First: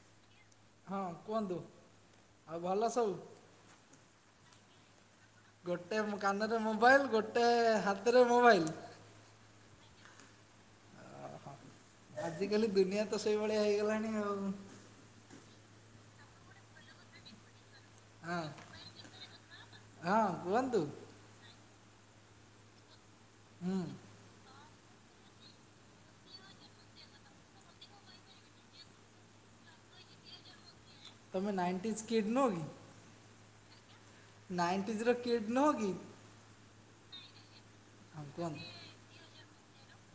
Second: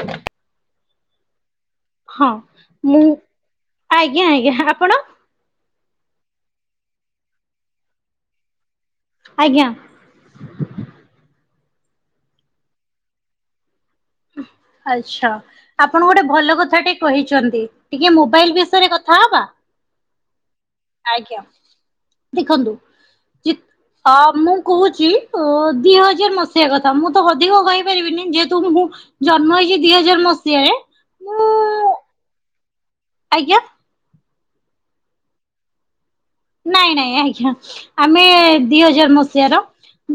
ହ ହଁ କୁହନ୍ତୁ। ହଁ ଆଉ ଭଲ ମୁଁ ସବୁ ଆଜ୍ଞା ଆଜ୍ଞା ଆପଣ? ଗୋଟେ ମୁ କାନରେ ମୋବାଇଲ୍ ଗୋଟେ ହାତରେ ମୋବାଇଲ୍। ଆଜ୍ଞା। ଅହ ଆଜିକାଲି ଦୁନିଆ ତ ସେଇ ଭଳିଆ ହେଇଗଲାଣି ଆଉ। ଆଚ୍ଛା ଆପଣ ଗୋଟେ ଭଲ କଥାଟେ କହିଛନ୍ତି ଟିକେ ହଁ ମୋବାଇଲ୍ ବିଷୟରେ କଥା ହବା? ହଁ କୁହନ୍ତୁ। ଆଜ୍ଞା ଦେଖନ୍ତୁ କି ହୁଁ ତ ମୁଁ କୋହୁଚି ଅ ଦି ହଜାର ମସିହା କଥା ମୁଁ ତ ଅଧିକ କହିପାରିବିନି ଯେହେତୁ ମୁଁ ଜନ୍ମ ହେଇଚି ଦି ହଜାର ମସିହାରେ। ମୁଁ ତମେ ନାଇଣ୍ଟିଜ୍ କିଡ଼୍ ନୁହଁ କି? ଆଜ୍ଞା? ନାଇଣ୍ଟିଜିର କିଡ଼୍ ନୁହଁ କି? ନାଇଁ ନାଇଁ ଆଜ୍ଞା ଆମେ ହଁ କୁହନ୍ତୁ ଦି ହଜାର ମସିହର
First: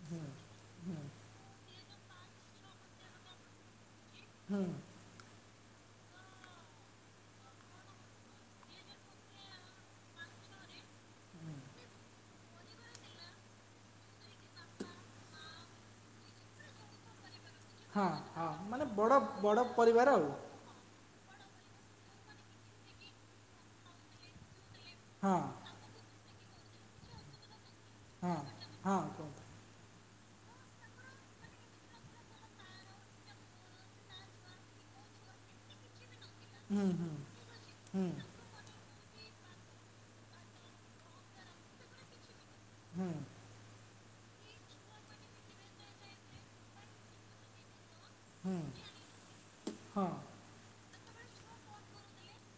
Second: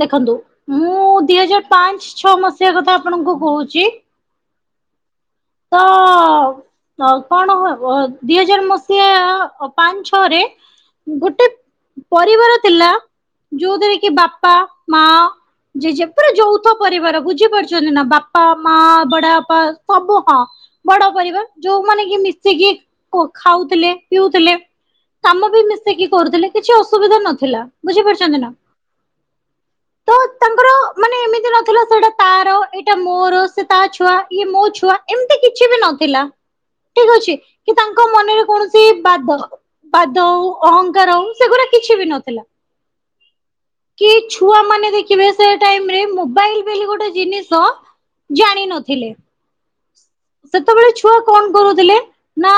ଦେଖନ୍ତୁ ମୁଁ ଦି ହଜାର ପାଞ୍ଚ ଛଅ ମସିହା କଥା ଆପଣଙ୍କୁ କହୁଚି। ହୁଁ। ତ ଅ କଣ ହ ଅ ଦି ହଜାର ମସିହା ଅ ପାଞ୍ଚ ଛଅରେ ଗୋଟେ ପରିବାର ଥିଲା। ଯୋଉଥିରେ କି ବାପା ମା ଯେ ଜେଜେ ପୁରା ଯୌଥ ପରିବାର ବୁଝିପାରୁ ଚନ୍ତି ନାଁ ହଁ ବାପା ହଁ ମା ମାନେ ବଡ଼ ବଡ଼ ବଡ଼ାପା ପରିବାର ସବୁ ଆଉ ବଡ଼ ପରିବାର ଯୋଉମାନେ କି ମିଶିକି କୋ ଖାଉଥୁଲେ ପିଉଥୁଲେ। ହଁ କାମ ବି ମିଶେଇକି କରୁଥୁଲେ କିଛି ଅସୁବିଧା ନଥିଲା, ହଁ ବୁଝିପାରୁଛନ୍ତି ନାଁ? କୁହନ୍ତୁ ହଁ ର ମାନେ ଏମିତି ନଥିଲା ସେଇଟା ତାର ଏଇଟା ମୋର ସେ ତା ଛୁଆ ଇଏ ମୋ ଛୁଆ। ଏମତି କିଛି ବି ନଥିଲା ଠିକ୍ ଅଛି କି ହୁଁ ତାଙ୍କ ମନରେ କୌଣ ସି ବାଦ ବାଦ ହଉ ଅହଙ୍କାର ହଉ ସେଗୁରା କିଛି ବି ନଥିଲା। ହୁଁ। କି ଛୁଆମାନେ ଦେଖିବେ ସେ ଟାଇମ୍ ରେ ମୋବାଇଲ ବେଲି ଗୋଟେ ଜିନିଷ ହୁଁ ହଁ। ସେତବେଳେ ଛୁଆ କଣ କରୁଥୁଲେ ନାଁ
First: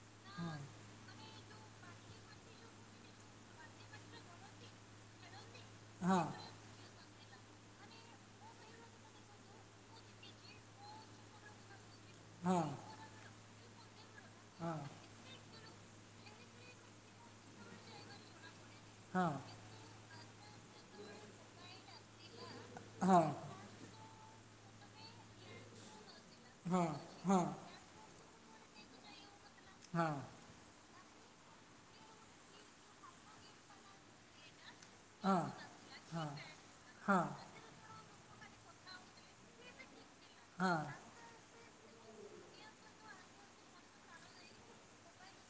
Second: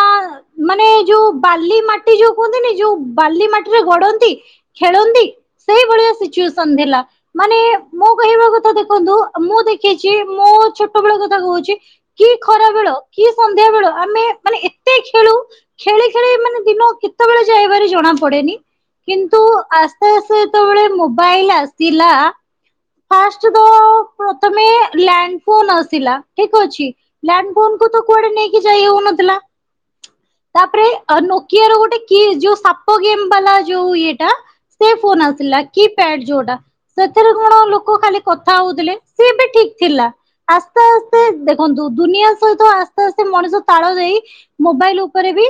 ମାନେ ଯୋଉ ବାଲି ମା ଟି ଯୋଉ କୁହନ୍ତିନି ଯୋଉ ବାଲି ମାଟିରେ ଗଡନ୍ତି ଖେଳନ୍ତି ସେଇ ଭ ହଁ। ଟିଉସନ ଧେଲା। ମାନେ ମୋ କହିବା କଥା ଦେଖନ୍ତୁ ମୁଁ ଦେଖିଊଛି ମୋ ଛୋଟ ବେଳ କଥା କହୁଚି କି ହଁ ଖରା ବେଳ କି ସନ୍ଧ୍ୟା ବେଳ ଆମେ ମା ହଁ। ଖେଳୁ ଖେଳି ଖେଳି ମାନେ ଦିନ କେତବେଳେ ଯାଏ ଭାରି ଜଣା ପଡେନି। ହଁ କିନ୍ତୁ ଆସ୍ତେ ଆସ୍ତେ ଯେତବେଳେ ମୋବାଇଲ ଆସିଲା ହଁ। ତୁ ତ ପ୍ରଥମେ ଲ୍ୟାଣ୍ଡ ଫୋନ୍ ଆସିଲା ଠିକ୍ ଅଛି। ହଁ ହଁ ଲ୍ୟାଣ୍ଡ ଫୋନ୍ କୁ ତ କୁଆଡ଼େ ନେଇକି ଯାଇ ହଉନଥିଲା। ହଁ। ତାପରେ ନୋକିଆର ଗୋଟେ କି ଯୋଉ ସାପ ଗେମ୍ ବାଲା ଯୋଉ ଇଏଟା ସେ ଫୋନ ହଁ ଆସିଲା କିପ୍ୟାଡ଼ ଯୋଉଟା ହଁ ସେଥିରେ କଣ ଲୋକ ଖାଲି କଥା ହଉଥିଲେ ସେ ବି ଠିକ୍ ଥିଲା ହଁ ଆସ୍ତେ ଆସ୍ତେ ଦେଖନ୍ତୁ ଦୁନିଆ ସହିତ ଆସ୍ତେ ଆସ୍ତେ ମଣିଷ ତାଳ ଦେଇ ମୋବାଇଲ ଉପରେ ବି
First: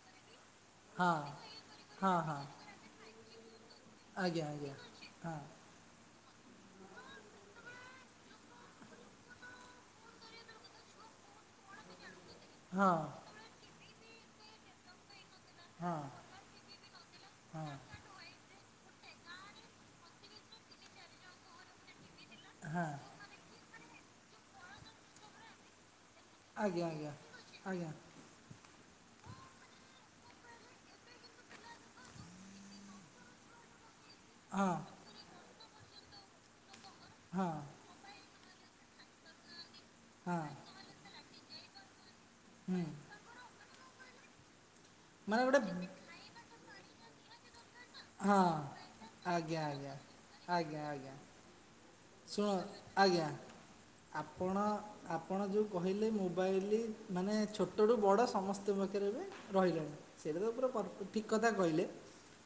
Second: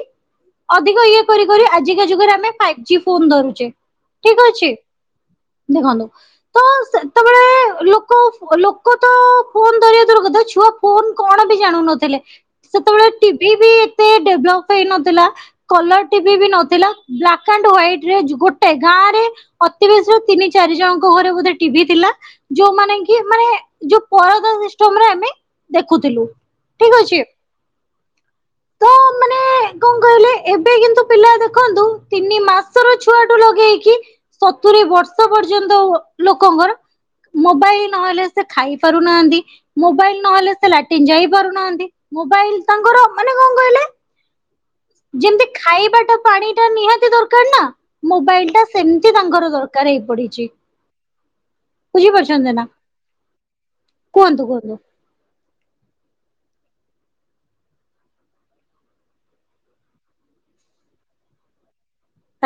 ଅଧିକ ହଁ ଇଏ କରି କରି ଆଜି କା ହଁ ଯୁଗରେ ହଁ ଆମେ ଫାଇଫ ଜି ଫୋନ ଧରୁଛେ। ଆଜ୍ଞା ଠିକ ଅଛି ଆଜ୍ଞା ହଁ। ଦେଖନ୍ତୁ ତ ସେ ହଁ [inaudible] ଲୋକ ଲୋକ ତ ଫୋନ ଧରିଆ ଦୂରର କଥା ଛୁଆ ଫୋନ କଣ ବି ଜାଣୁ ନ ଥିଲେ। ହଁ ସେତେବେଳେ ଟିଭି ବି ଏତେ ଡେଭଲପ ହେଇନଥିଲା। ହଁ କଲର ଟିଭି ବି ନଥିଲା ବ୍ଲାକ ଆଣ୍ଡ ହ୍ୱାଇଟ ଗୋଟେ ଗାଁ ରେ ଅତି ବେଶୀ ତିନି ଚାରି ଜଣଙ୍କ ଘରେ ବୋଧେ ଟିଭି ଥିଲା। ହଁ ଯୋଉମାନେ କି ମାନେ ଯୋଉ ପରଦା ସିଷ୍ଟମ୍ ରେ ଆମେ ଦେଖିଥିଲୁ। ଆଜ୍ଞା ଆଜ୍ଞା ଆଜ୍ଞା। ତ ମାନେ କଣ କହିଲେ ଏବେ କିନ୍ତୁ ପିଲା ଦେଖନ୍ତୁ ତିନି ମାସର ଛୁଆଠୁ ଲଗେଇକି- ହଁ ସତୁୁରୀ ବର୍ଷ ପର୍ଯ୍ୟନ୍ତ ଲୋକଙ୍କର ହଁ ମୋବାଇଲ ନହେଲେ ସେ ଖାଇ ପାରୁନାହାନ୍ତି ମୋବାଇଲ ହଁ ନହେଲେ ସେ ଲାଟିନ୍ ଯାଇ ପାରୁନାହାନ୍ତି। ମୋବାଇଲ ହୁଁ ତାଙ୍କର ମାନେ କଣ କହିଲେ? ମାନେ ଯେମିତି ଗୋଟେ ଖାଇବା ଟା ପାଣି ଟା ନିହାତି ଦରକାର ନା ହଁ ମୋବାଇଲ ଟା ସେମିତି ତାଙ୍କର ଆଜ୍ଞା ଆଜ୍ଞା ଦରକାର ହେଇ ପଡିଛି। ଆଜ୍ଞା ଆଜ୍ଞା ଶୁଣ ବୁଝିପାରୁଛନ୍ତି ନା ଆଜ୍ଞା କୁହନ୍ତୁ ଆପଣ କୁହନ୍ତୁ। ଆପଣ ଯେଉଁ କହିଲେ ମୋବାଇଲ ମାନେ ଛୋଟଠୁ ବଡ଼ ସମସ୍ତଙ୍କ ପାଖରେ ଏ ବି ରହିଲାଣି ସେଇଟା ତ ପୁରା ଠିକ କଥା କହିଲେ।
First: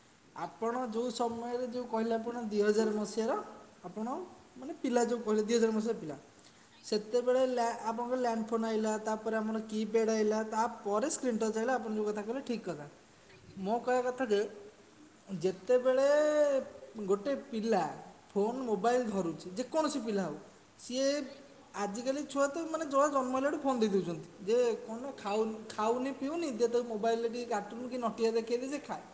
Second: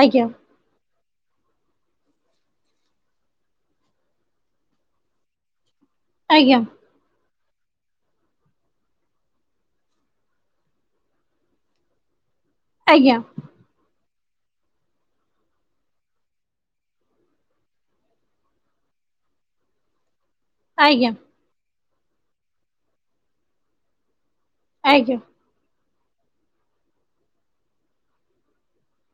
ଆଜ୍ଞା। ଆପଣ ଯେଉଁ ସମୟରେ ଯେଉଁ କହିଲେ ଆପଣ ଦୁଇ ହଜାର ମସିହାର ଆପଣ - ମାନେ ପିଲା ଯଉ କଲେ ଦି ହଜାର ମସିହା ପିଲା। ଆଜ୍ଞା। ସେତେବେଳେ ଆପଣଙ୍କର ଲ୍ୟାଣ୍ଡ ଫୋନ ଆଇଲା ତା ପରେ ଆମର କି ପ୍ୟାଡ ଆଇଲା ତା ପରେ ସ୍କ୍ରିନ୍ ଟଚ୍ ହେଲେ ଆପଣ ଯେଉଁ କଥା କହିଲେ ଠିକ୍ କଥା ଆଜ୍ଞା ମୋ କହିବା କଥା ଯେ ଯେତେବେଳେ ଗୋଟେ ପିଲା ଫୋନ୍ ମୋବାଇଲ ଧରୁଛି ଯେକୌଣସି ପିଲା ହେଉ ସିଏ ଆଜ୍ଞା ଆଜିକାଲି ଛୁଆ ତ ମାନେ ଜଳ ଜନ୍ମ ହେଲା ବେଳୁ ଫୋନ ଦେଇ ଦଉଛନ୍ତି। ଦେ କଣ ନା ଆଜ୍ଞା ଖାଉନି ଖାଉନି ପିଉନି ଦେ ତାକୁ ମୋବାଇଲ ରେ କାର୍ଟୁନ୍ କି ନଟିଆ ଦେଖେଇଲେ ସେ ଖାଏ।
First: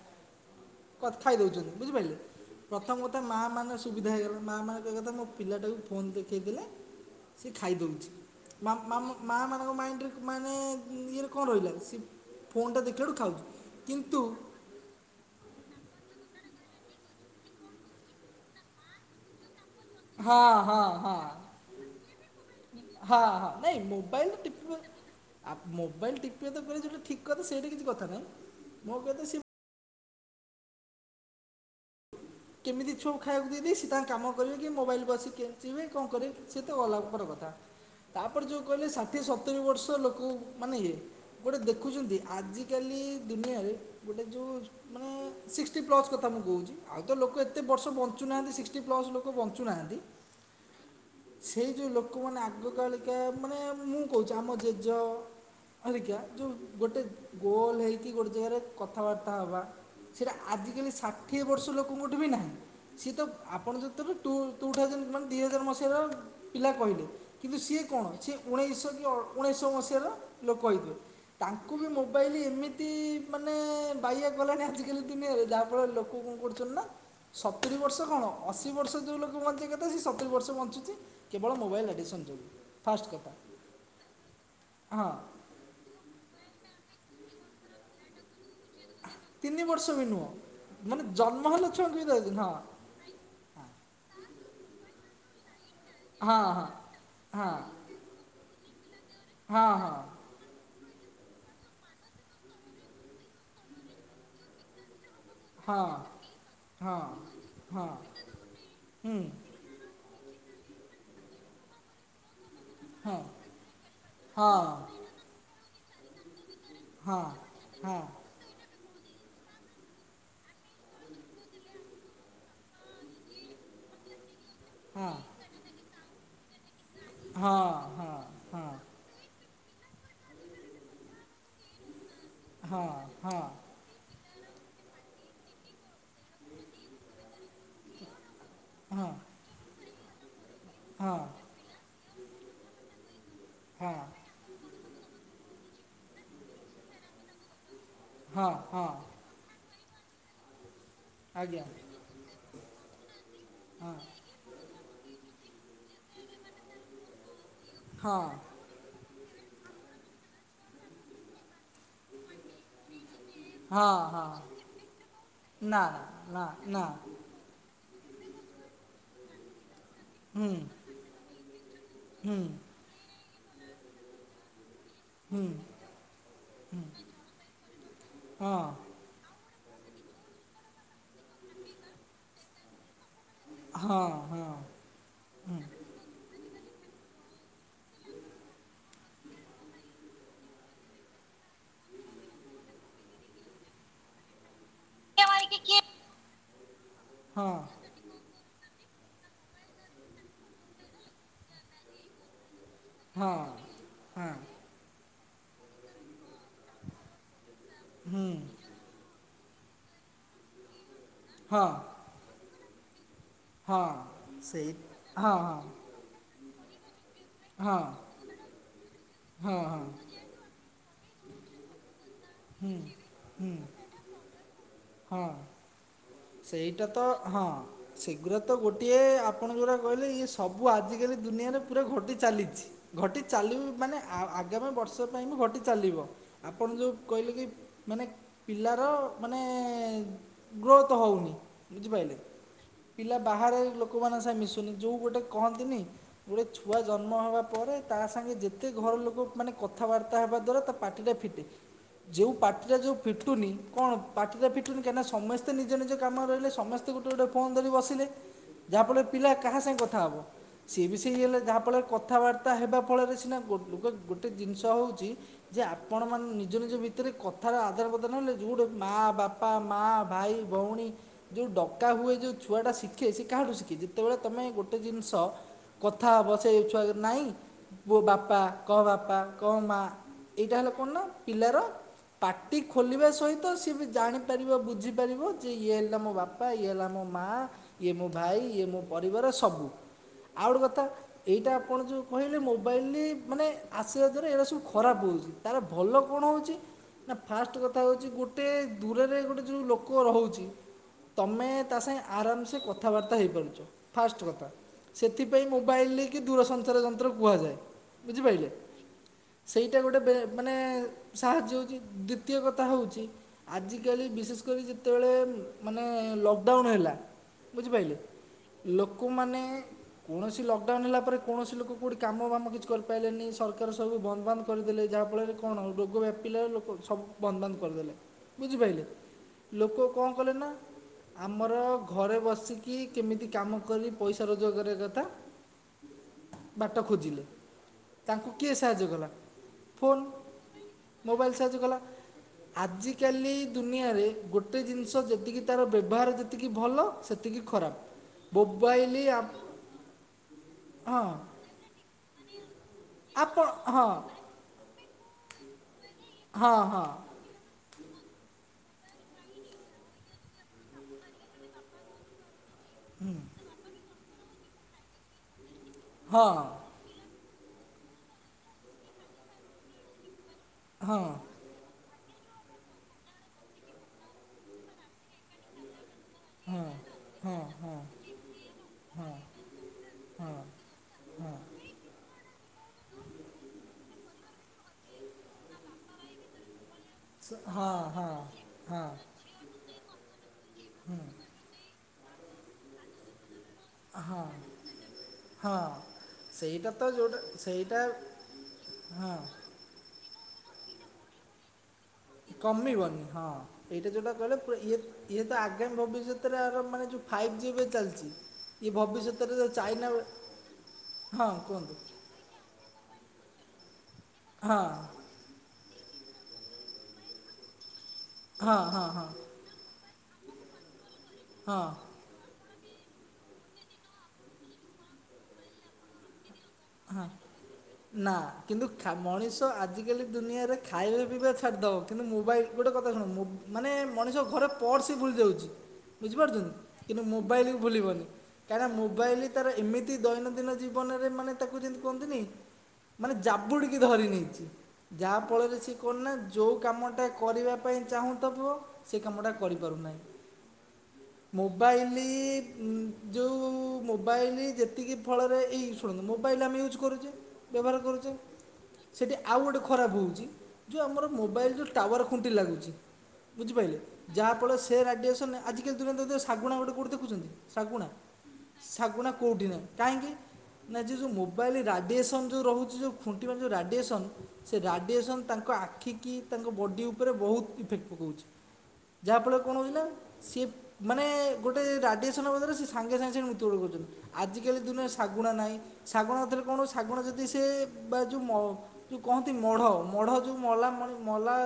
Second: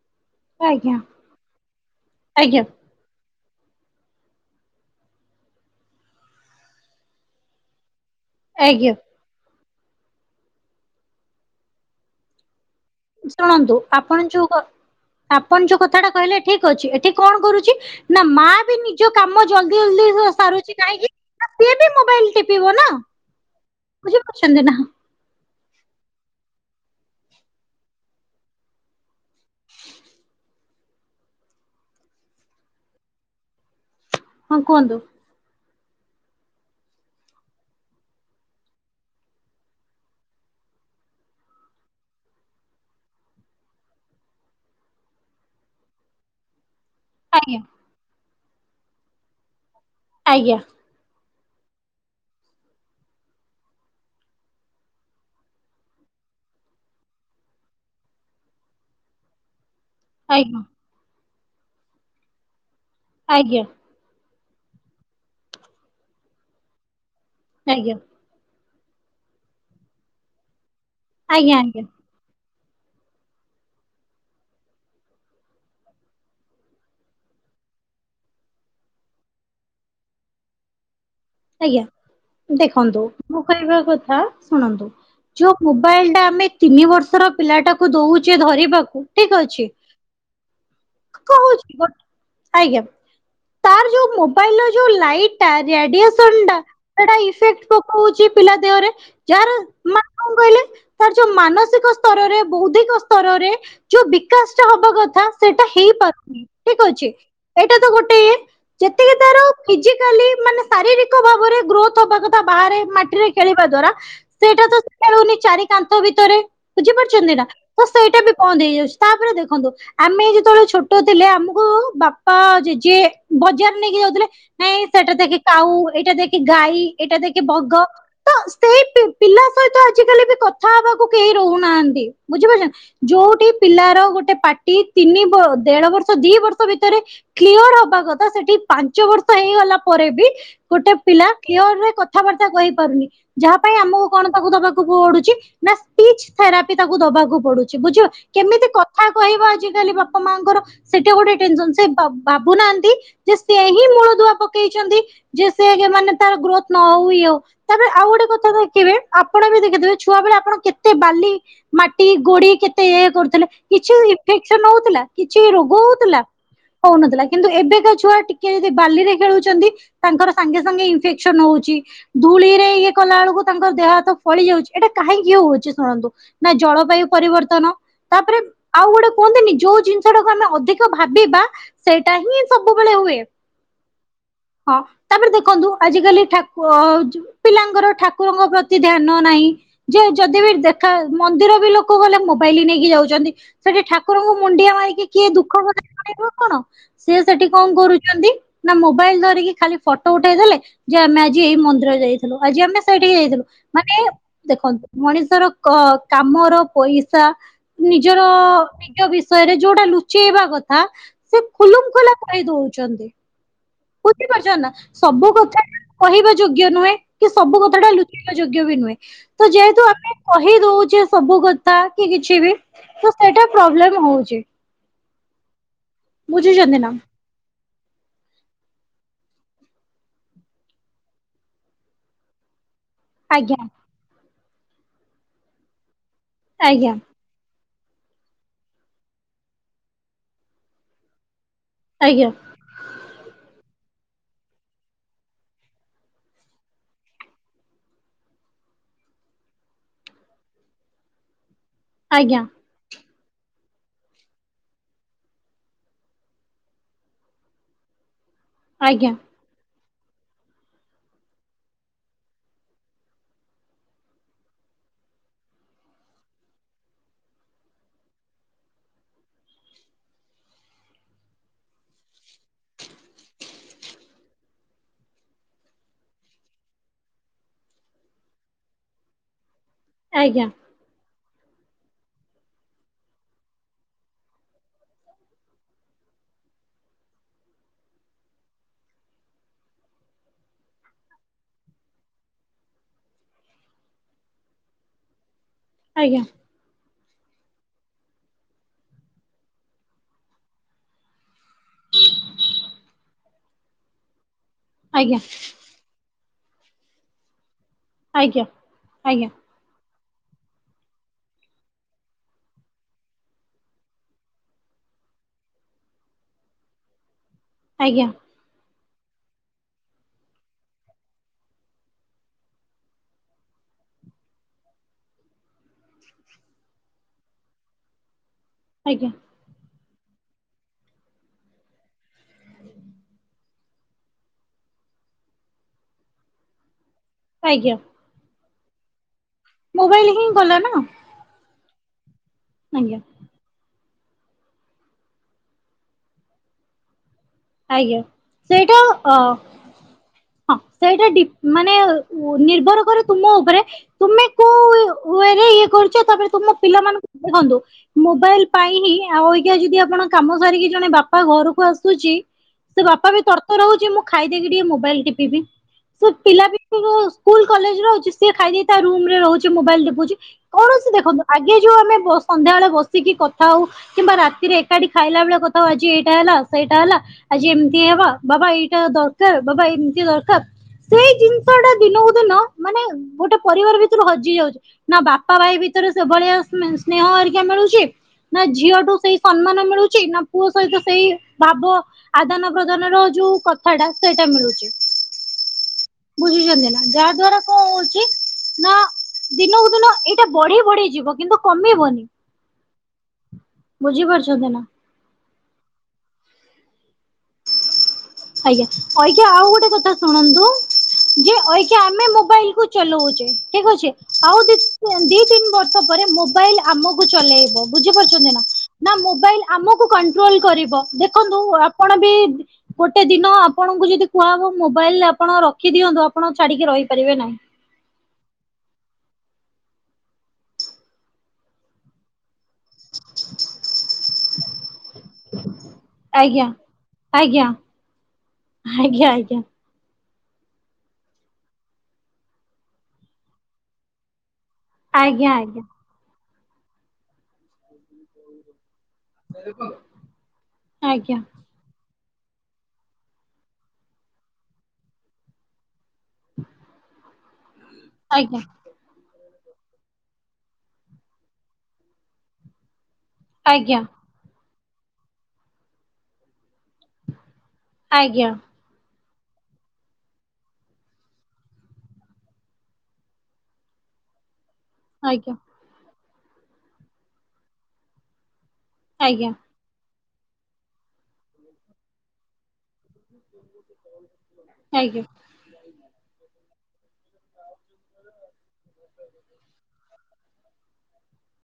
ଆଜ୍ଞା କଥା ଖାଇଦଉଛନ୍ତି ବୁଝିପାରିଲେ ଆଜ୍ଞା ପ୍ରଥମ କଥା ମା ମାନଙ୍କ ସୁବିଧା ହେଇଗଲା ମା ମାନଙ୍କ ପିଲାଟାକୁ ଫୋନ୍ ଦେଖେଇ ଦେଲେ ସିଏ ଖାଇ ଦଉଚି ମା ଆଜ୍ଞା ମା ମାନଙ୍କ ମାଇଣ୍ଡରେ ମାନେ ଇଏରେ କଣ ରହିଲା ସେ ଫୋନ ଟା ଦେଖି ଶୁଣନ୍ତୁ ଆପଣ ଯୋଉ ଆପଣ ଯୋଉ କଥାଟା କହିଲେ ଠିକ ଅଛି ଏଠି କଣ କରୁଛି ନା ମା ବି ନିଜ କାମ ଜଲ୍ଦୀ ଜଲ୍ଦୀ ହଁ ସାରୁଚି ହଁ କାହିଁକି ହଁ ସିଏ ବି ମୋବାଇଲ ଟିପିବ ନା ବୁଝି ପାରୁଛନ୍ତି ନା। ଆ ମୋବାଇଲ ଟିପି ତ ଯୋଉଟା ଠିକ କଥା ସେଇଟା କିଛି କଥା ନାହିଁ ମୋ କହିବା କଥା ହ [inaudible] କେମିତି ଛୁଆ ଙ୍କୁ ଖାଇବାକୁ ଦେଇଦେଇ ସିଏ ତାଙ୍କର କାମ କରିବେ ହଁ କି କୁହନ୍ତୁ ମୋବାଇଲ ବସିକି ଯିବେ କି କଣ କରିବେ ସେଇଟା ଅଲଗା ପ୍ରକାର କଥା। ତାପରେ ଯଉ କହିଲେ ଷାଠିଏ ସତୁୁରୀ ବର୍ଷ ଲୋକ ମାନେ ଇଏ ଗୋଟେ ଦେଖୁଛନ୍ତି ଆଜିକାଲି ଦୁନିଆରେ ଗୋଟେ ଯୋଉ ମାନେ ସିଷ୍ଟୀ ପ୍ଲସ୍ କଥା ମୁଁ କହୁଛି ଆଉ। ଲୋକ ଆଜ୍ଞା ଏତେ ବର୍ଷ ବଞ୍ଚୁନାହାଁନ୍ତି ସିକ୍ଟୀ ପ୍ଲସ୍ ଲୋକ ବଞ୍ଚୁନାହାନ୍ତି। ଆଜ୍ଞା। ସେଇ ଯେଉଁ ଲୋକମାନେ ଆଗକାଳିକା ମାନେ ମୁଁ କହୁଛି ଆମ ଜେଜ ହଁ ଦେଖିବା ଯୋଉ ଗୋଟେ ଗୋଲ ହେଇକି ଗୋଟେ ଜାଗାରେ କଥାବାର୍ତ୍ତା ହେବା। ସେଟା ଆଜ୍ଞା ଆଜିକାଲି ଷାଠିଏ ବର୍ଷ ଲୋକଙ୍କ ଠୀ ବି ନାହିଁ ସିଏ ତ ଆଜ୍ଞା ଆପଣ ଯଦି ତା ପରେ ତୁ ଟୁ ଥାଉଜେଣ୍ଡ ମାନେ ଦୁଇ ହଜାର ମସିହାର ପିଲା କହିଲେ କିନ୍ତୁ ସିଏ ଆଜ୍ଞା କଣ ସିଏ ଉଣେଇଶହ କି ଉଣେଇଶହ ମସିହାର ଲୋକ ହେଇଥିବେ ଆଜ୍ଞା ଆଜ୍ଞା ତାଙ୍କୁ ବି ମୁଁ ମୋବାଇଲ୍ ଏମିତି ମାନେ ବାଇଆ କଲାଣି ଆଜିକାଲି ଦୁନିଆରେ ଯାହା ଫଳରେ ଲୋକ କଣ କରୁ ନା ସତୁୁରୀ ବର୍ଷ କଣ ଅଶୀ ବର୍ଷ ଯୋଉ ଲୋକ ବଞ୍ଚିବା କଥା ସେ ସତୁରି ବର୍ଷ ବଞ୍ଚୁଛି। କେବଳ ଆଜ୍ଞା ମୋବାଇଲ୍ ଆଡ଼ିକ୍ସନ୍ ଯୋଗୁଁ ଦେଖନ୍ତୁ ଫାର୍ଷ୍ଟ କଥା ମୁଁ କହିବା କଥା ଶୁଣନ୍ତୁ। ହଁ ଯୋଉ ମୋବାଇଲ ଟା ଆମେ ତିନି ବର୍ଷର ପିଲା ଟାକୁ ଦଉଛେ ଧରି ଠିକ ତିନି ଅଛି ବର୍ଷ ବି ନୁହଁ ମାନେ ଜନ୍ମ ହେଲା କହୁଛି ଛୁଆଙ୍କୁ ବି ଦେଉଛନ୍ତି ଆଜ୍ଞା। ତାର ଯୋଉ ମୋବାଇଲ ର ଯୋଉ ଲାଇଟ୍ ରେଡିଅସ୍ ହଁ ଥଣ୍ଡା ସେଟା ହଁ ଇଫେକ୍ଟ ପକଉଛି ପିଲା ଦେହରେ ଯାହାର ହଁ ମା କଣ କହିଲେ ତାର ଯୋଉ ମାନସିକ ସ୍ତରରେ ବୌଦ୍ଧିକ ସ୍ତରରେ ଯୋଉ ବିକାଶ ଟା ହବା କଥା। ସେଇଟା ହଁ ହଁ ହେଇପାରୁନି ଠିକ ଅଛି ଏଇଟା ହଁ ହଁ ହଁ ହଁ ତ ଗୋଟେ ଯେତିକି ହୁଁ ତାର ଫଜିକାଲି ମାନେ ଶାରୀରୀକ ଭାବରେ ଗ୍ରୋଥ ହବା କଥା ବାହାରେ ହଁ ମାଟିରେ ଖେଳିବା ଦ୍ଵାରା ସେଇଟା ହଁ ତ ଖେଳୁନି ଚାରି କାନ୍ଥ ଭିତରେ ହଁ ହଁ ବୁଝିପାରୁଛନ୍ତି ନା ହଁ ତ ସେଇଟା ହଁ ବି ବନ୍ଦ ହେଇଯାଉଛି ତାପରେ ଦେଖନ୍ତୁ ଆମେ ଏ ଯେତେଳେ ଝୁ ଛୋଟ ଥିଲେ ଆମକୁ ବାପା ଜେଜେ ବଜାର ନେଇକି ଯାଉଥିଲେ ନାଇଁ ସେଟା ଦେଖ୍ କାଉ ଏଇଟା ଦେଖି ଗାଈ ଏଇଟା ଦେଖି ବଗ ହଁ ତ ସେଇ ପିଲା ସହିତ ଆଜିକାଲି ବି କ ଥା ହେବାକୁ କେହି ରହୁନାହାନ୍ତି ବୁଝିପାରୁଛ ହଁ ହଁ ହଁ ଯୋଉଠି ହଁ ପିଲାର ଗୋଟେ ପା ଟି ତିନି ବ ଦେଢ଼ ବର୍ଷ ଦି ବର୍ଷ ଭିତରେ କ୍ଲିୟର ହବା କଥା ସେଠି ପାଞ୍ଚ ବର୍ଷ ହେଇଗଲା ପରେ ବି ଗୋଟେ ପିଲା ହଁ କ୍ଲିଅରେ କଥାବାର୍ତ୍ତା କହି ପାରୁନି ଯାହା ପାଇଁ ହଁ ଆମକୁ କଣ ସବୁ ଦେବାକୁ ପଡ଼ୁଛି ନା ସ୍ପିଚ୍ ଥେରାପି ତାକୁ ଦବାକୁ ପଡ଼ୁଛି ବୁଝ ହଁ କେମିତି ହଁ କଥା କହିବା ଆଜିକାଲି ବାପା ମାଙ୍କର ସେଟେ ଗୋଟେ ଆଜ୍ଞା ଟେନସନ୍ ସେ ବା ବାବୁ ନାହାନ୍ତି ଯେ ସେ ହିଁ ହଁ ମୂଳ ଧୁଆ ପକେଇଛନ୍ତି। ଯେ ସେ ଯେ ମାନେ ତାର ଗ୍ରୋଥ ନ ହ ଆଉ ତାପରେ ଆଉ ହଁ ଗୋଟେ କଥା ଦେଖିବେ ଆପଣ ବି ଦେଖି ଥିବେ ଛୁଆବେଳେ ଆପଣ କେତେ ବାଲି ମାଟି ଗୋଡି଼ କେତେ ଇଏ କରୁଥିଲେ ହଁ କିଛି ହଁ ଇଫେକସନ୍ ହଉଥିଲା କିଛି ନା ରୋଗ ହଉଥିଲା। ନା ନା। ହଉନଥିଲା କିନ୍ତୁ ଏବେକା ଛୁଆ ଟିକେ ଯଦି ବାଲିରେ ଖେଳୁଛନ୍ତି। ତାଙ୍କର ହୁଁ ସାଙ୍ଗେ ସାଙ୍ଗେ ଇନଫେକ୍ସନ ହଉଛି ହୁଁ ଧୂଳି ରେ ଇଏ କଲା ବେଳକୁ ତାଙ୍କର ଦେହ ହାତ ଫଳି ଯାଉଛି। ଏଇଟା କାହିଁକି ହୁଁ ହଉଛି ଶୁଣନ୍ତୁ ନା ଜଳବାୟୁ ପରିବର୍ତ୍ତନ ତାପରେ ହଁ ଆଉ ଗୋଟେ କୁହନ୍ତିନି ଯୋଉ ଜିନିଷ ଟାକୁ ଆମେ ଅଧିକ ଭାବିବା ସେଇଟା ହିଁ ସବୁବେଳେ ହୁଏ। ହଁ ହଁ। ହଁ ତାପରେ ଦେଖନ୍ତୁ ଆଜିିକାଲି ଠା ପୁଅ ହଉଛି ପିଲାଙ୍କର ଠାକୁରଙ୍କ ପ୍ରତି ଧ୍ୟାନ ନାହିଁ। ଯେ ଯଦି ବି ଦେଖା ମନ୍ଦିର ଲୋକ ଗଲେ ମୋବାଇଲି ନେଇକି ଯାଉଛନ୍ତି ସେଠି ଠାକୁରଙ୍କୁ ମୁଣ୍ଡିଆ ମାରି କି କିଏ ମାରିକି ଦୁଃଖ କିଏ କଥା ଶୁଣିବ କଣ ସେ ସେଠି ହଁ କଣ କରୁଛନ୍ତି ନା ମୋବାଇଲ ଧରି ଆସିକି ଖାଲି ଫଟୋ ଉଠେଇ ଦେଲେ ଯେ ଆମେ ଆଜି ଏଇ ମନ୍ଦିର ଯାଇଥିଲୁ ଆଜି ଆମେ ସେଇଠିକି ହଁ ଯାଇଥିଲୁ ମାନେ ହଁ ଦେଖନ୍ତୁ ମଣିଷର କ କାମର ପଇସା ନିଜର ହୁଁ ନିଜ ବିଷୟରେ ଯୋଉଟା ଲୁଚେଇବା କଥା ହଁ। କହିଦଉଛନ୍ତି ହଁ ବୁଝିପାରୁଚନ୍ତିନା ସେଇ ସବୁ ହଁ ହଁ କଥାଟା କହିବା ଯୋଗ୍ୟ ନୁହେଁ କିସବୁ କଥାଟା ହଁ ଲୁଚେଇିବା ଯୋଗ୍ୟବି ନୁହେଁ ହଁ ହଁ ତଯେହେତୁ ଆମେ କହି ଦଉଛେ ସବୁ କଥା କିକିଛିବି ତସେଇଟା ହୁଁ ପ୍ରୋବ୍ଲେମ୍ ହଉଚି। ହଁ ସେଇଟାତ ହଁ। ସେଗୁରାତ ଗୋଟିଏ ଆପଣ ଯୋଉଟା କହିଲେ ଇଏ ସବୁ ଆଜିକାଲି ଦୁନିଆରେ ପୁରା ଘଟି ଚାଲିଚି। ଘଟି ଆଜ୍ଞା ଚାଲିବ ମାନେ ଆଗାମୀ ବର୍ଷ ପାଇଁବି ଘଟି ଚାଲିବ। ଆପଣ ଆଜ୍ଞା ଯେଉଁ କହିଲେକି ମାନେ ପିଲାର ମାନେ ଗ୍ରୋ ହଉନି ବୁଝିପାଇଲେ। ଆଜ୍ଞା ପିଲା ବାହାରେ ଲୋକମାନେ ସାଙ୍ଗେ ମିଶୁନି ଯେଉଁ ଗୋଟେ କହନ୍ତିନି ଗୋଟେ ଛୁଆ ଜନ୍ମ ହେବା ପରେ ତାସାଙ୍ଗେ ଯେତେ ଘର ଲୋକ ମାନେ କଥାବାର୍ତ୍ତା ହେବା ଦ୍ଵାରା ତାପାଟିଟା ଫିଟେ ଯୋଉ ଆଜ୍ଞା ପାଟିଟା ଯୋଉ ଫିଟୁନି କଣ ପାଟିଟା ଫିଟୁନି କାହିଁକିନା ସମସ୍ତେ ମତେ ନିଜ ନିଜ କାମରେ ରହିଲେ ସମସ୍ତେ ଗୋଟେ ଗୋଟେ ଫୋନ୍ ଧରି ବସିଲେ ଯାହାଫଳରେ ଆଜ୍ଞା ପିଲା କାହା ସାଙ୍ଗେ କଥା ହବ। ସିଏବି ସେଇ ହେଲେ ଯାହାଫଳରେ କଥାବାର୍ତ୍ତା ହେବା ଫଳରେ ସିନା ଗୋ ଗୋଟେ ଜିନିଷ ହେଉଚି ଯେ ଆପଣ ମାନେ ନିଜ ନିଜ ଭିତରେ କଥାର ଆଦାନ ପ୍ରଦାନ ହେଲେ ଯୋଉ ଗଟେ ମା ବାପା ମା ଭାଇ ଭଉଣୀ ଯୋଉ ଡକା ହୁଏ ଯୋଉ ଛୁଆଟା ଶିଖେ ସେ କାହାଠୁ ଶିଖେ ଯେତେବେଳେ ତମେ ଗୋଟେ ଜିନିଷ କଥା ବସେଇ ଛୁଆ ନାଇଁ ପୁଅ ବାପା କହ ବାପା କହ ମା ଆଜ୍ଞା ଏଇଟା ହେଲା କଣନା ପିଲାର ପାଟି ଖୋଲିବା ସହିତ ସିଏବି ଜାଣିପାରିବ ବୁଝି କରିବ ଯେଇଏ ହେଲା ମୋ ବାପା ଇଏ ହେଲା ମୋ ମାଆ ଇଏ ମୋ ଭାଇ ଇଏ ମୋ ପରିବାର ସବୁ ଆଉ ଗୋଟେ କଥା ଏଇଟା ଆପଣ ଯେଉଁ କହିଲେ ମୋବାଇଲ୍ ମାନେ ଆସିବା ଦ୍୍ୱାରା ଏଇରା ସବୁ ଖରାପ୍ ହେଉଚି। ତାର ଭଲ ଆଜ୍ଞା କଣ ହେଉଚି ନା ଫାଷ୍ଟ କଥା ହେଉଚି ଗୋଟେ ଦୂରରେ ଗୋଟେ ଯେଉଁ ଲୋ ୋକ ରହୁଚି ତମେ ତାସାଙ୍ଗେ ଆରାମସେ କଥାବାର୍ତ୍ତା ହେଇପାରୁଚ ଫାଷ୍ଟ କଥା ଆଜ୍ଞା ସେଥିପାଇଁ ମୋବାଇଲରେକି ଦୂରସଞ୍ଚାର ଯନ୍ତ୍ର କୁହାଯାଏ ଆଜ୍ଞା ବୁଝିପାରିଲେ। ଆଜ୍ଞା ସେଇଟା ଗୋଟେ ବେ ମାନେ ସାହାଯ୍ୟ ହୋଉଚି ଦ୍ଵିତୀୟ କଥା ହୋଉଚି ଆଜିକାଲି ବିଶେଷ କରି ଯେ ଯେତେବେଳେ ମାନେ ଲକଡାଉନ୍ ହେଲା ବୁଝିପାରିଲେ। ଆଜ୍ଞା ଲୋକମାନେ କୌଣସି ଲକଡାଉନ୍ ହେଲା ପରେ କୌଣସି ଲୋକ କୋଉଠି କାମ ବାମ କିଛି କରିପାରିଲେନି ସରକାର ସବୁ ବନ୍ଦ ବାନ୍ଦ କରିଦେଲେ ଯାହାଫଳରେ କଣ ରୋଗ ବ୍ୟାପିଲା ଲୋକ ସବୁ ବନ୍ଦବାନ୍ଦ କରିଦେଲେ ବୁଝିପାରିଲେ। ଆଜ୍ଞା ଲୋକ କଁ କଲେନା ଆମର ଘରେ ବସିକି କେମିତି କାମ କରି ପଇସା ରୋଜକାର କରିବା କଥା ବାଟ ଖୋଜିଲେ ଆଜ୍ଞା। ତାଙ୍କୁ କିଏ ସାହାଯ୍ୟ କଲା? ମୋବାଇଲ୍ ହିଁ କଲାନା। ମୋବାଇଲ ସାହାଯ୍ୟ କଲା ଆଜିକାଲି ଦୁନିଆରେ ଗୋ ଗୋଟେ ଜିନିଷ ଯେତିକି ତାର ବ୍ୟବହାର ଯେତିକି ଭଲ ସେ ଆଜ୍ଞା ସେଇଟା ଅ ଆପ- ହଁ ସେଇଟା ଡି ମାନେ ନିର୍ଭର କରେ ତୁମ ଆପଣ ଉପରେ ହଁ ତୁମେ ହୁଏରେ ଇଏ କରୁଚ ତାପରେ ତୁମ ହଁ ହଁ ପିଲାମାନ ଦେଖନ୍ତୁ ମୋବାଇଲ ପାଇଁ ହିଁ ଆଉ ଆଜ୍ଞା ଯଦି ଆପଣ କାମ ସାରିକି ଜଣେ ବାପା ଘରକୁ ଆସୁଛି। ସେ ବାପା ବି ତର୍ ତର୍ ରହୁଛି ମୁଁ ଖାଇଦେଇକି ଟିକେ ମୋବାଇଲ ଟିପି ବି ସେ ହଁ ପିଲା ବି ସ୍କୁଲ କଲେଜ ରହୁଛି ସେ ଖାଇଦେଇ ତା ରୁମ ରେ ରହୁଛି ମୋବାଇଲ ଟିପୁଛି କୌଣସି ହଁ ଦେଖନ୍ତୁ ଇଏ ଯୋଉ ଆମେ ସନ୍ଧ୍ୟାବେଳେ ବସିକି କଥା ହଉ କିମ୍ବା ରାତିରେ। ଏକାଠି ଖାଇଲା ବେଳେ କଥାହଉ ଆଜି ଏଇଟା ହେଲା ହଁ ସେଇଟା ହେଲା। ହଁ ହଁ ଆଜି ଏମିତି ହବା ବାବା ଏଇଟା ଦରକାର ବାବା ଏମିତି ହଁ ହଁ ଦରକାର। ସେଇ ହଁ ଜିନିଷ ଟା ଦିନକୁ ଦିନ ମାନେ ଗୋଟେ ପରିବାର ଭିତରୁ ହଜି ଯାଉଛି। ନା ବାପା ଭାଇ ବି ସେଭଳିଆ ସ୍ନେହ ଆରିକା ସ- ହଁ ମିଳୁଛି ହଁ ନା ହଁ ଝିଅଠୁ ସେଇ ସମ୍ମାନ ମିଳୁଛି ନା ପୁଅ ସହିତ ସେଇ ଭାବ ଆଦାନ ପ୍ରଦାନ ର ଯୋଉ କଥାଟା ହଁ ସେଇଟା ମିଳୁଛି। ହଁ ବୁଝିଛନ୍ତି ସେଇଟା ତ ନା ଯାହା ଯେଉଁଟା ଦ୍ଵାରା କଣ ସେଇଟା ହଉଛି? ନା ହଁ ଦିନକୁ ଦିନ ଏଇଟା ବଢି ବଢି ଯିବ କିନ୍ତୁ କମିବନି। କମିବନି ହଁ ଏଇଟା ଯୋଉଟା କହିଲେ ବୁଝିପାରୁଛନ୍ତି ପୁରା ନା ଇଏ ଇଏ ତ ଆଗାମୀ ଭବିଷ୍ୟତରେ ଆର ମାନେ ଯେଉଁ ଫାଇଭ୍ ଜି ବି ଚାଲିଛି। ଆଜ୍ଞା ଇଏ ହଜ୍ଞେ ଭବିଷ୍ୟତରେ ଆଉ ଯେଉଁ ଗୋଟେ ଚାଇନା କଥା ଶୁଣନ୍ତୁ। ହଁ ଯେ କୁହନ୍ତୁ ଆମେ ମୋବାଇଲ କୁ ଚଲଉଛେ ଠିକ ଅଛେ ଆଉ ଦି ହଁ ଦି ତିନି ବର୍ଷ ମୋବାଇଲ ଆମକୁ ଚଲେଇବ ବୁଝିପାରୁଛନ୍ତି ନା ହଁ ହଁ ନା ହଁ ମୋବାଇଲ ଆମକୁ କଣ୍ଟ୍ରୋଲ କରିବ ଦେଖନ୍ତୁ ହଁ ଆପଣ ବି ଗୋଟେ ଦିନ ଆପଣଙ୍କୁ ଯଦି କୁହାହବ ମୋବାଇଲ ଆପଣ ରଖିଦିଅନ୍ତୁ ଆପଣ ଛାଡିକି ହଁ ରହିପାରିବେ ନାହିଁ। ନା କିନ୍ତୁ ମଣିଷ ଆଜିକାଲି ଦୁନିଆରେ ଖାଇବା ପିଇବା ଛାଡ଼ିଦବ କିନ୍ତୁ ମୋବାଇଲ୍ ଗୋଟେ କଥା ଶୁଣ ମାନେ ମଣିଷ ଘରେ ପସ୍ ବି ଭୁଲି ଯାଉଛି। ଆଜ୍ଞା ବୁଝିପାରୁଛନ୍ତି କିନ୍ତୁ ଆଜ୍ଞା ମୋବାଇଲ ଭୁଲିବନି କାହିଁକି ମୋବାଇଲ୍ ଆଜ୍ଞା ତାର ଏମିତି ଦୈନନ୍ଦିନ ଜୀବନରେ ମାନେ ତାକୁ ଜେନ୍ତି କୁହନ୍ତିନି ମାନେ ଜାବୁଡ଼ିକି ଧରିନେଇଛି ଯାହା ଆଜ୍ଞା ଫଳରେ ସି କଣ ନା ଯୋଉ କାମଟା କରିବା ପାଇଁ ଚାହୁଁ ଥିବ ସେ କାମଟା କରିପାରୁନାହିଁ ଆଜ୍ଞା ଆଜ୍ଞା ମୁଁ ବାଇଲି ଯୋଉ ମୋବାଇଲି ଯେତିକି ଫଳରେ ଏଇ ଶୁଣନ୍ତୁ ମୁଁ ବାଇଲ୍ ଆମେ ୟୁଜ୍ କରୁଛି ବ୍ୟବହାର କରୁଛେ। ଆଜ୍ଞା ସେଇଠି ଆଉ ଗୋଟେ ଖରାପ ହଉଛି ଯୋଉ ଆମର ମୋବାଇଲ ଯୋଉ ଟାୱାର ଖୁଣ୍ଟି ଲାଗୁଛି। ବୁଝିପାଇଲେ ଆଜ୍ଞା ଆଜ୍ଞା ଆଜ୍ଞା ଯାହା ଫଳରେ ସେ ରାଡିଏସନ ରେ ଆଜିକା ଦୂର ଦତ ଶାଗୁଣା ଗୋଟେ କୋଉ ଦେଖୁଛନ୍ତି ଶାଗୁଣା ଆଜ୍ଞା ଶାଗୁଣା କୋଉଠି ନାହିଁ କାହିଁକି ନା ଯି ଯୋଉ ମୋବାଇଲ ରାଡିଏସନ ଯୋଉ ରହୁଛି ଯୋଉ ଖୁଣ୍ଟି ପାଖରେ ଯୋଉ ରାଡିଏସନ ସେ ରାଡ଼ିଏସନ୍ ଆଜ୍ଞା ତାଙ୍କ ଆଖି କି ତାଙ୍କ ବଡ଼ି ଉପରେ ବହୁତ ଇଫେକ୍ଟ ପକଉଛି। ଯାହାଫଳ ଆଜ୍ଞା କଣ ହଉଛି ନା ସିଏ ମାନେ ଗୋଟେ ରାଡ଼ିଏସନ୍ ବଦରେ ସେ ସାଙ୍ଗେ ସାଙ୍ଗେ ସେଠି ମୃତ୍ୟୁ ବରଣ କରୁଛନ୍ତି। ଆଜିକାଲି ଦୁନିଆରେ ଆଜ୍ଞା। ଶାଗୁଣା ନାହିଁ ଶାଗୁଣା ନ ଥିଲେ କଣ ଶାଗୁଣା ଯଦି ସେ ବା ଯୋଉ ମ ଯୋଉ କହନ୍ତି ମଢ ମଢ ଯୋଉ ମଲା ମଣି-ମଲା